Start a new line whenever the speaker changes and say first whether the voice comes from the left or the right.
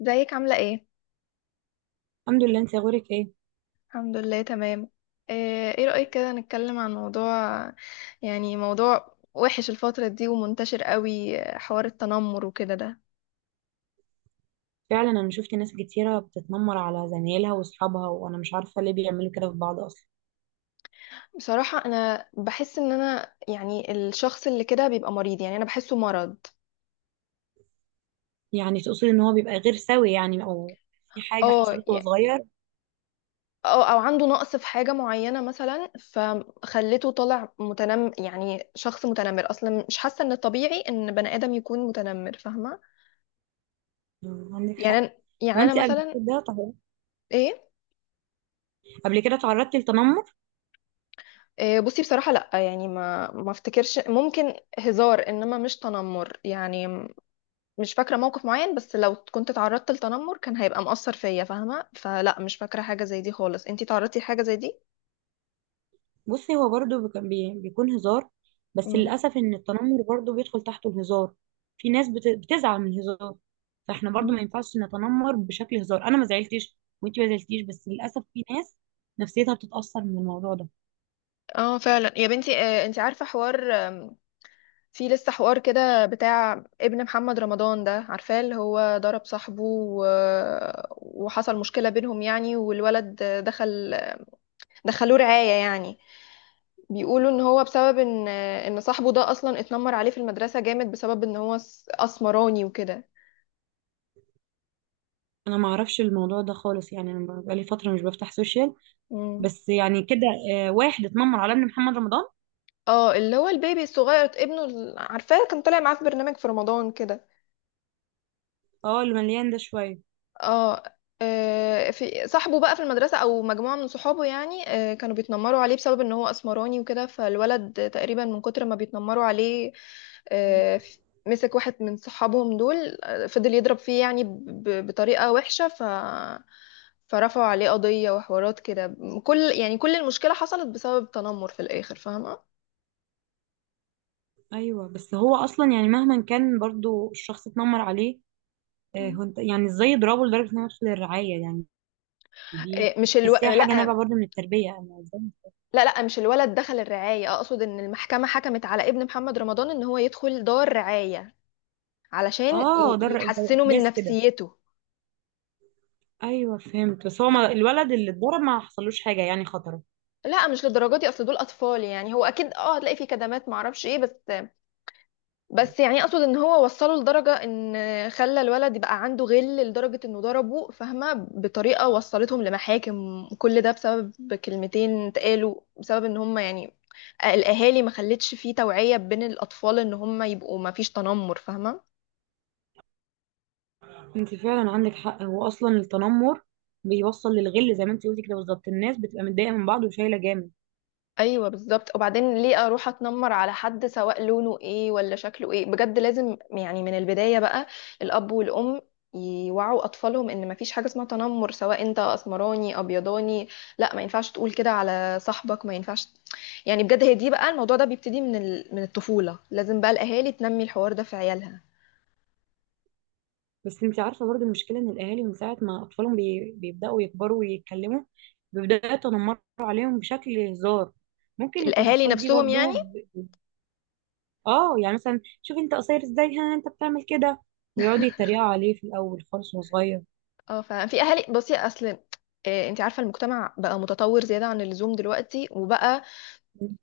left: ازيك عاملة ايه؟
right: الحمد لله، انت اخبارك ايه؟
left: الحمد لله تمام. إيه رأيك كده نتكلم عن موضوع، يعني موضوع وحش الفترة دي ومنتشر قوي، حوار التنمر وكده ده.
right: فعلا انا شفت ناس كتيره بتتنمر على زمايلها واصحابها، وانا مش عارفه ليه بيعملوا كده في بعض اصلا.
left: بصراحة انا بحس ان انا، يعني الشخص اللي كده بيبقى مريض، يعني انا بحسه مرض.
right: يعني تقصد ان هو بيبقى غير سوي يعني او في حاجه
left: اه
right: حصلت وهو
left: يعني-
right: صغير؟
left: او عنده نقص في حاجة معينة مثلا فخلته طالع متنم، يعني شخص متنمر اصلا. مش حاسة ان الطبيعي ان بني آدم يكون متنمر، فاهمة؟
right: مم، عندك حق.
left: يعني أنا- يعني انا
right: وانت قبل
left: مثلا
right: كده
left: ايه.
right: قبل كده تعرضتي للتنمر؟
left: بصي بصراحة لأ، يعني ما افتكرش، ممكن هزار إنما مش تنمر، مش فاكرة موقف معين. بس لو كنت تعرضت لتنمر كان هيبقى مؤثر فيا فاهمة، فلأ مش فاكرة حاجة زي دي خالص. انتي تعرضتي لحاجة زي دي؟
right: بصي، هو برضو بيكون هزار. بس
left: مم.
right: للاسف ان التنمر برضو بيدخل تحته الهزار. في ناس بتزعل من الهزار. فاحنا برضو
left: مم.
right: ما ينفعش نتنمر بشكل هزار، انا ما زعلتش وانت ما زعلتيش، بس للاسف في ناس نفسيتها بتتاثر من الموضوع ده.
left: اه فعلا يا بنتي، انتي عارفة حوار في لسه حوار كده بتاع ابن محمد رمضان، ده عارفاه اللي هو ضرب صاحبه وحصل مشكلة بينهم يعني، والولد دخل، دخلوه رعاية يعني. بيقولوا ان هو بسبب ان صاحبه ده اصلا اتنمر عليه في المدرسة جامد، بسبب ان هو اسمراني وكده.
right: انا ما اعرفش الموضوع ده خالص، يعني انا بقالي فتره مش بفتح سوشيال.
left: مم.
right: بس يعني كده، واحد اتنمر على ابن محمد رمضان.
left: اه اللي هو البيبي الصغير، ابنه عارفاه كان طالع معاه في برنامج في رمضان كده.
right: اه، اللي مليان ده شويه.
left: اه، في صاحبه بقى في المدرسة أو مجموعة من صحابه يعني، كانوا بيتنمروا عليه بسبب إن هو أسمراني وكده، فالولد تقريبا من كتر ما بيتنمروا عليه، آه، ف- مسك واحد من صحابهم دول، فضل يضرب فيه يعني بطريقة وحشة. فرفعوا عليه قضية وحوارات كده. كل، يعني كل المشكلة حصلت بسبب تنمر في الآخر، فاهمة؟
right: ايوه بس هو اصلا يعني مهما كان برضو الشخص اتنمر عليه،
left: مم.
right: هو انت يعني ازاي يضربه لدرجه انه يدخل الرعايه يعني؟
left: إيه، مش الو...
right: تحسيها حاجه
left: لا،
right: نابعه برضو من التربيه يعني ازاي.
left: لا لا، مش الولد دخل الرعاية، أقصد إن المحكمة حكمت على ابن محمد رمضان إن هو يدخل دار رعاية علشان
right: اه ده ده
left: يحسنوا من
right: احداث كده.
left: نفسيته.
right: ايوه فهمت، بس هو ما الولد اللي اتضرب ما حصلوش حاجه يعني خطره؟
left: لا مش للدرجه دي، اصل دول اطفال يعني، هو اكيد اه هتلاقي فيه كدمات معرفش ايه، بس بس يعني اقصد ان هو وصله لدرجه ان خلى الولد يبقى عنده غل لدرجه انه ضربه، فاهمه، بطريقه وصلتهم لمحاكم، كل ده بسبب كلمتين اتقالوا، بسبب ان هم يعني الاهالي ما خلتش فيه توعيه بين الاطفال ان هم يبقوا ما فيش تنمر، فاهمه.
right: انت فعلا عندك حق، هو اصلا التنمر بيوصل للغل زي ما انت قلتي كده بالظبط، الناس بتبقى متضايقه من بعض وشايله جامد.
left: ايوه بالظبط، وبعدين ليه اروح اتنمر على حد سواء لونه ايه ولا شكله ايه؟ بجد لازم يعني من البدايه بقى الاب والام يوعوا اطفالهم ان مفيش حاجه اسمها تنمر، سواء انت اسمراني ابيضاني، لا ما ينفعش تقول كده على صاحبك، ما ينفعش. يعني بجد هي دي بقى، الموضوع ده بيبتدي من من الطفوله، لازم بقى الاهالي تنمي الحوار ده في عيالها.
right: بس انت عارفه برضو المشكله ان الاهالي من ساعه ما اطفالهم بيبداوا يكبروا ويتكلموا، بيبداوا يتنمروا عليهم بشكل هزار. ممكن يكون
left: الاهالي
right: الاطفال دي
left: نفسهم
right: برضو
left: يعني.
right: اه يعني مثلا شوف انت قصير ازاي، ها انت بتعمل كده. ويقعدوا يتريقوا عليه في الاول خالص وهو صغير.
left: اه ففي اهالي، بصي اصل انت عارفه المجتمع بقى متطور زياده عن اللزوم دلوقتي، وبقى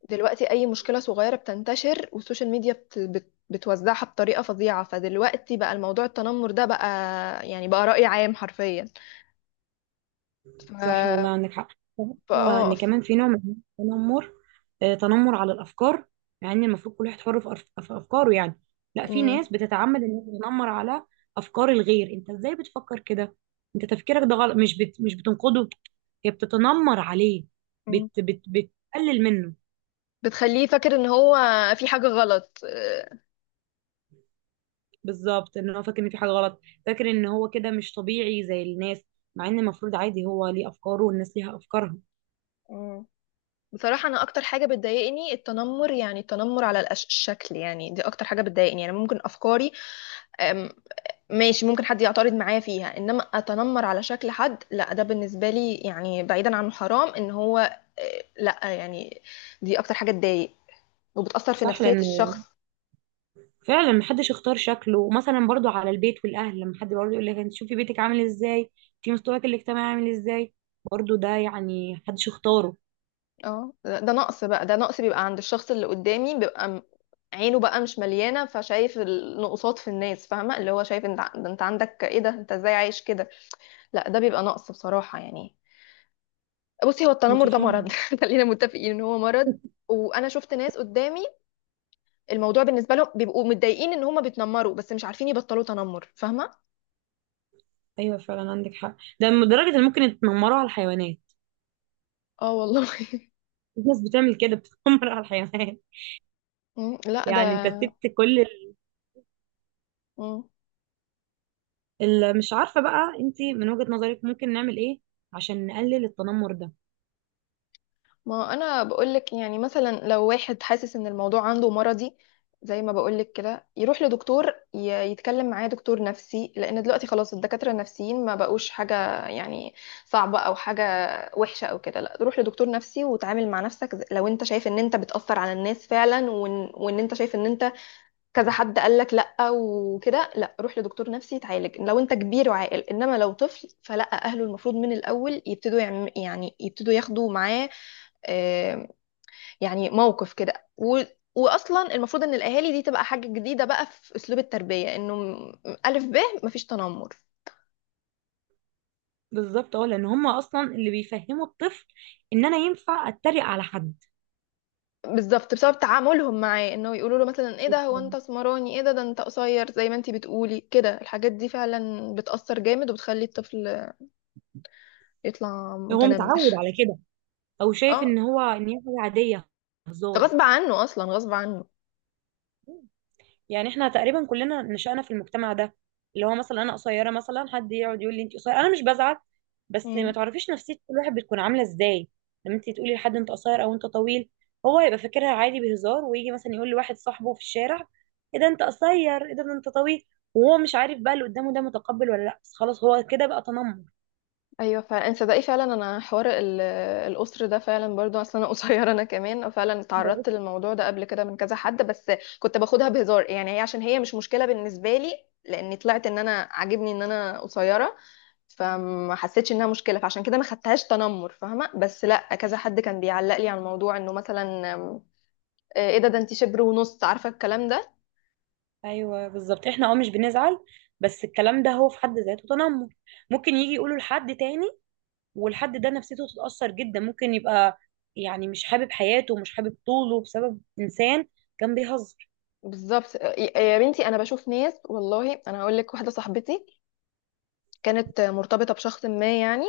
left: دلوقتي اي مشكله صغيره بتنتشر، والسوشيال ميديا بتوزعها بطريقه فظيعه، فدلوقتي بقى الموضوع التنمر ده بقى يعني بقى رأي عام حرفيا. ف
right: صح والله عندك حق.
left: ف-
right: هو
left: اه
right: ان
left: ف...
right: كمان في نوع من التنمر، تنمر على الافكار. مع ان المفروض كل واحد حر في افكاره يعني. لا، في
left: مم.
right: ناس بتتعمد ان هي تتنمر على افكار الغير. انت ازاي بتفكر كده؟ انت تفكيرك ده غلط، مش بتنقده، هي بتتنمر عليه،
left: مم.
right: بتقلل منه.
left: بتخليه فاكر ان هو في حاجه غلط،
right: بالظبط ان هو فاكر ان في حاجه غلط، فاكر ان هو كده مش طبيعي زي الناس. مع ان المفروض عادي، هو ليه افكاره والناس ليها افكارها.
left: مم. بصراحة أنا أكتر حاجة بتضايقني التنمر، يعني التنمر على الشكل، يعني دي أكتر حاجة بتضايقني. يعني ممكن أفكاري ماشي، ممكن حد يعترض معايا فيها، انما اتنمر على شكل حد لا، ده بالنسبه لي يعني، بعيدا عن حرام ان هو، لا يعني دي اكتر حاجه تضايق وبتاثر في
right: صح،
left: نفسيه
right: لان
left: الشخص.
right: فعلا محدش اختار شكله. مثلا برضو على البيت والاهل، لما حد برضو يقول لك انت شوفي بيتك عامل ازاي، شوفي مستواك الاجتماعي عامل ازاي، برضو ده يعني محدش اختاره.
left: اه ده نقص بقى، ده نقص بيبقى عند الشخص اللي قدامي، عينه بقى مش مليانه، فشايف النقصات في الناس، فاهمه، اللي هو شايف انت ده، انت عندك ايه؟ ده انت ازاي عايش كده؟ لا ده بيبقى نقص بصراحه يعني. بصي هو
right: انت
left: التنمر ده مرض،
right: فاهم.
left: خلينا متفقين ان هو مرض. وانا شفت ناس قدامي الموضوع بالنسبه لهم بيبقوا متضايقين ان هم بيتنمروا، بس مش عارفين يبطلوا تنمر، فاهمه.
right: ايوه فعلا عندك حق، ده لدرجه ان ممكن يتنمروا على الحيوانات.
left: اه والله.
right: في ناس بتعمل كده بتتنمر على الحيوانات.
left: مم، لا ده
right: يعني انت سبت كل
left: مم.
right: مش عارفه بقى. انت من وجهه نظرك ممكن نعمل ايه عشان نقلل التنمر ده؟
left: ما انا بقولك، يعني مثلا لو واحد حاسس ان الموضوع عنده مرضي زي ما بقولك كده، يروح لدكتور، يتكلم معاه دكتور نفسي، لان دلوقتي خلاص الدكاتره النفسيين ما بقوش حاجه يعني صعبه او حاجه وحشه او كده. لا روح لدكتور نفسي وتعامل مع نفسك، لو انت شايف ان انت بتأثر على الناس فعلا، وإن انت شايف ان انت كذا حد قال لك لا وكده، لا روح لدكتور نفسي يتعالج لو انت كبير وعاقل، انما لو طفل فلا، اهله المفروض من الاول يبتدوا يعم، يعني يبتدوا ياخدوا معاه آه، يعني موقف كده، و واصلا المفروض ان الاهالي دي تبقى حاجه جديده بقى في اسلوب التربيه الف ب، مفيش تنمر.
right: بالظبط، اه لان هم اصلا اللي بيفهموا الطفل ان انا ينفع اتريق على حد.
left: بالظبط بسبب تعاملهم معاه، انه يقولوا له مثلا ايه ده، هو انت اسمراني، ايه ده، ده انت قصير، زي ما انت بتقولي كده، الحاجات دي فعلا بتأثر جامد وبتخلي الطفل يطلع
right: هو
left: متنمر.
right: متعود على كده، او شايف
left: اه
right: ان هو ان هي حاجه عاديه، هزار.
left: غصب عنه، اصلا غصب عنه.
right: يعني احنا تقريبا كلنا نشأنا في المجتمع ده، اللي هو مثلا انا قصيره، مثلا حد يقعد يقول لي انت قصيره، انا مش بزعل، بس ما
left: مم.
right: تعرفيش نفسيه كل واحد بتكون عامله ازاي. لما انت تقولي لحد انت قصير او انت طويل، هو يبقى فاكرها عادي بهزار، ويجي مثلا يقول لواحد صاحبه في الشارع ايه ده انت قصير ايه ده انت طويل، وهو مش عارف بقى اللي قدامه ده متقبل ولا لا، بس خلاص هو كده بقى تنمر.
left: ايوه فعلا انت صدقي، فعلا انا حوار الاسر ده فعلا برضو، اصلا انا قصيره، انا كمان فعلا اتعرضت للموضوع ده قبل كده من كذا حد، بس كنت باخدها بهزار يعني، هي عشان هي مش مشكله بالنسبه لي، لاني طلعت ان انا عاجبني ان انا قصيره، فما حسيتش انها مشكله، فعشان كده ما خدتهاش تنمر، فاهمه. بس لا كذا حد كان بيعلق لي على الموضوع، انه مثلا ايه ده، ده انت شبر ونص، عارفه الكلام ده.
right: ايوه بالظبط، احنا مش بنزعل، بس الكلام ده هو في حد ذاته تنمر، ممكن يجي يقوله لحد تاني، والحد ده نفسيته تتأثر جدا، ممكن يبقى يعني مش حابب حياته ومش حابب طوله بسبب انسان كان بيهزر.
left: بالظبط، يا بنتي انا بشوف ناس، والله انا هقول لك واحده صاحبتي كانت مرتبطة بشخص ما يعني،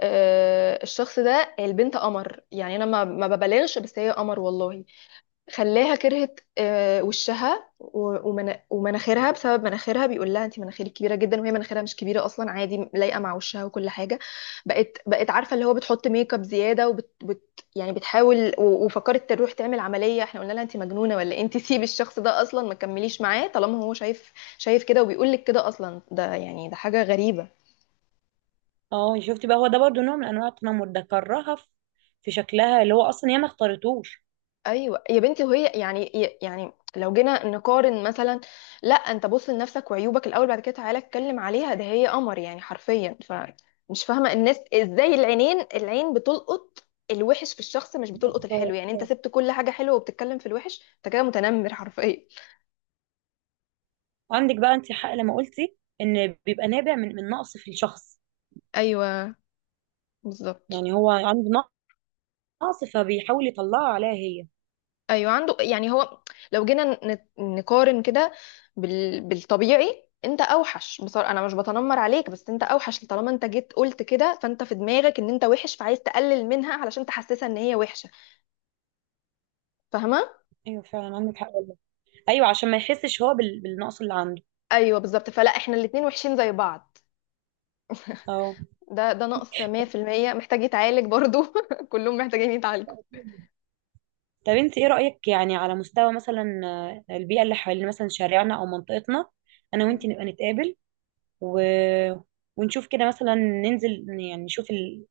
left: الشخص ده البنت قمر يعني، انا ما ببالغش، بس هي قمر والله، خلاها كرهت وشها ومناخيرها، بسبب مناخيرها بيقول لها انت مناخيرك كبيرة جدا، وهي مناخيرها مش كبيرة اصلا، عادي لايقة مع وشها وكل حاجة. بقت عارفة اللي هو بتحط ميك اب زيادة، وبت يعني بتحاول، وفكرت تروح تعمل عملية، احنا قلنا لها انت مجنونة ولا إيه؟ انت سيبي الشخص ده اصلا، ما تكمليش معاه طالما هو شايف، شايف كده وبيقول لك كده، اصلا ده يعني ده حاجة غريبة.
right: اه شفتي بقى، هو ده برضه نوع من انواع التنمر، ده كرهها في شكلها اللي هو اصلا هي ما اختارتوش.
left: ايوه يا بنتي، وهي يعني، يعني لو جينا نقارن مثلا، لا انت بص لنفسك وعيوبك الاول، بعد كده تعالى اتكلم عليها، ده هي قمر يعني حرفيا. فمش فاهمه الناس ازاي، العينين العين بتلقط الوحش في الشخص مش بتلقط الحلو، يعني انت
right: آه.
left: سبت كل حاجه حلوه وبتتكلم في الوحش، انت كده متنمر حرفيا.
right: عندك بقى انت حق لما قلتي ان بيبقى نابع من نقص في الشخص.
left: ايوه بالظبط.
right: يعني هو عنده نقص، فبيحاول يطلعه عليها هي.
left: ايوه عنده يعني، هو لو جينا نقارن كده بالطبيعي انت اوحش، بصراحه انا مش بتنمر عليك، بس انت اوحش، طالما انت جيت قلت كده، فانت في دماغك ان انت وحش، فعايز تقلل منها علشان تحسسها ان هي وحشه، فاهمه.
right: ايوه فعلا عندك حق والله. ايوه عشان ما يحسش هو بالنقص اللي عنده،
left: ايوه بالظبط، فلا احنا الاتنين وحشين زي بعض.
right: اه.
left: ده نقص 100%، محتاج يتعالج برضو. كلهم محتاجين يتعالجوا.
right: طب انت ايه رأيك يعني على مستوى مثلا، البيئة اللي حوالين مثلا شارعنا او منطقتنا. انا وانت
left: مم.
right: نبقى نتقابل و... ونشوف كده مثلا، ننزل يعني نشوف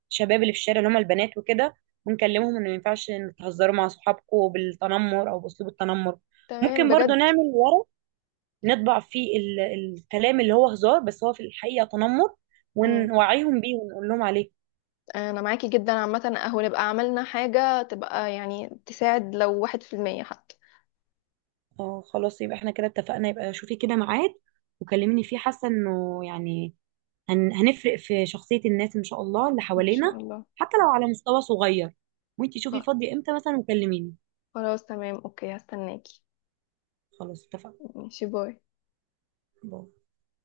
right: الشباب اللي في الشارع اللي هم البنات وكده، ونكلمهم ان ما ينفعش إن تهزروا مع صحابكم بالتنمر او باسلوب التنمر.
left: تمام
right: ممكن برضو
left: بجد.
right: نعمل ورق نطبع فيه الكلام اللي هو هزار بس هو في الحقيقة تنمر،
left: مم.
right: ونوعيهم بيه ونقول لهم عليه.
left: انا معاكي جدا، عامه اهو نبقى عملنا حاجه تبقى يعني تساعد لو 1% حتى.
right: اه خلاص يبقى احنا كده اتفقنا، يبقى شوفي كده ميعاد وكلميني فيه، حاسه انه يعني هنفرق في شخصيه الناس ان شاء الله اللي
left: ان شاء
right: حوالينا.
left: الله.
right: حتى لو على مستوى صغير. وانتي شوفي فاضيه امتى مثلا وكلميني.
left: خلاص تمام، اوكي هستناكي.
right: خلاص اتفقنا.
left: ماشي، باي.
right: باي.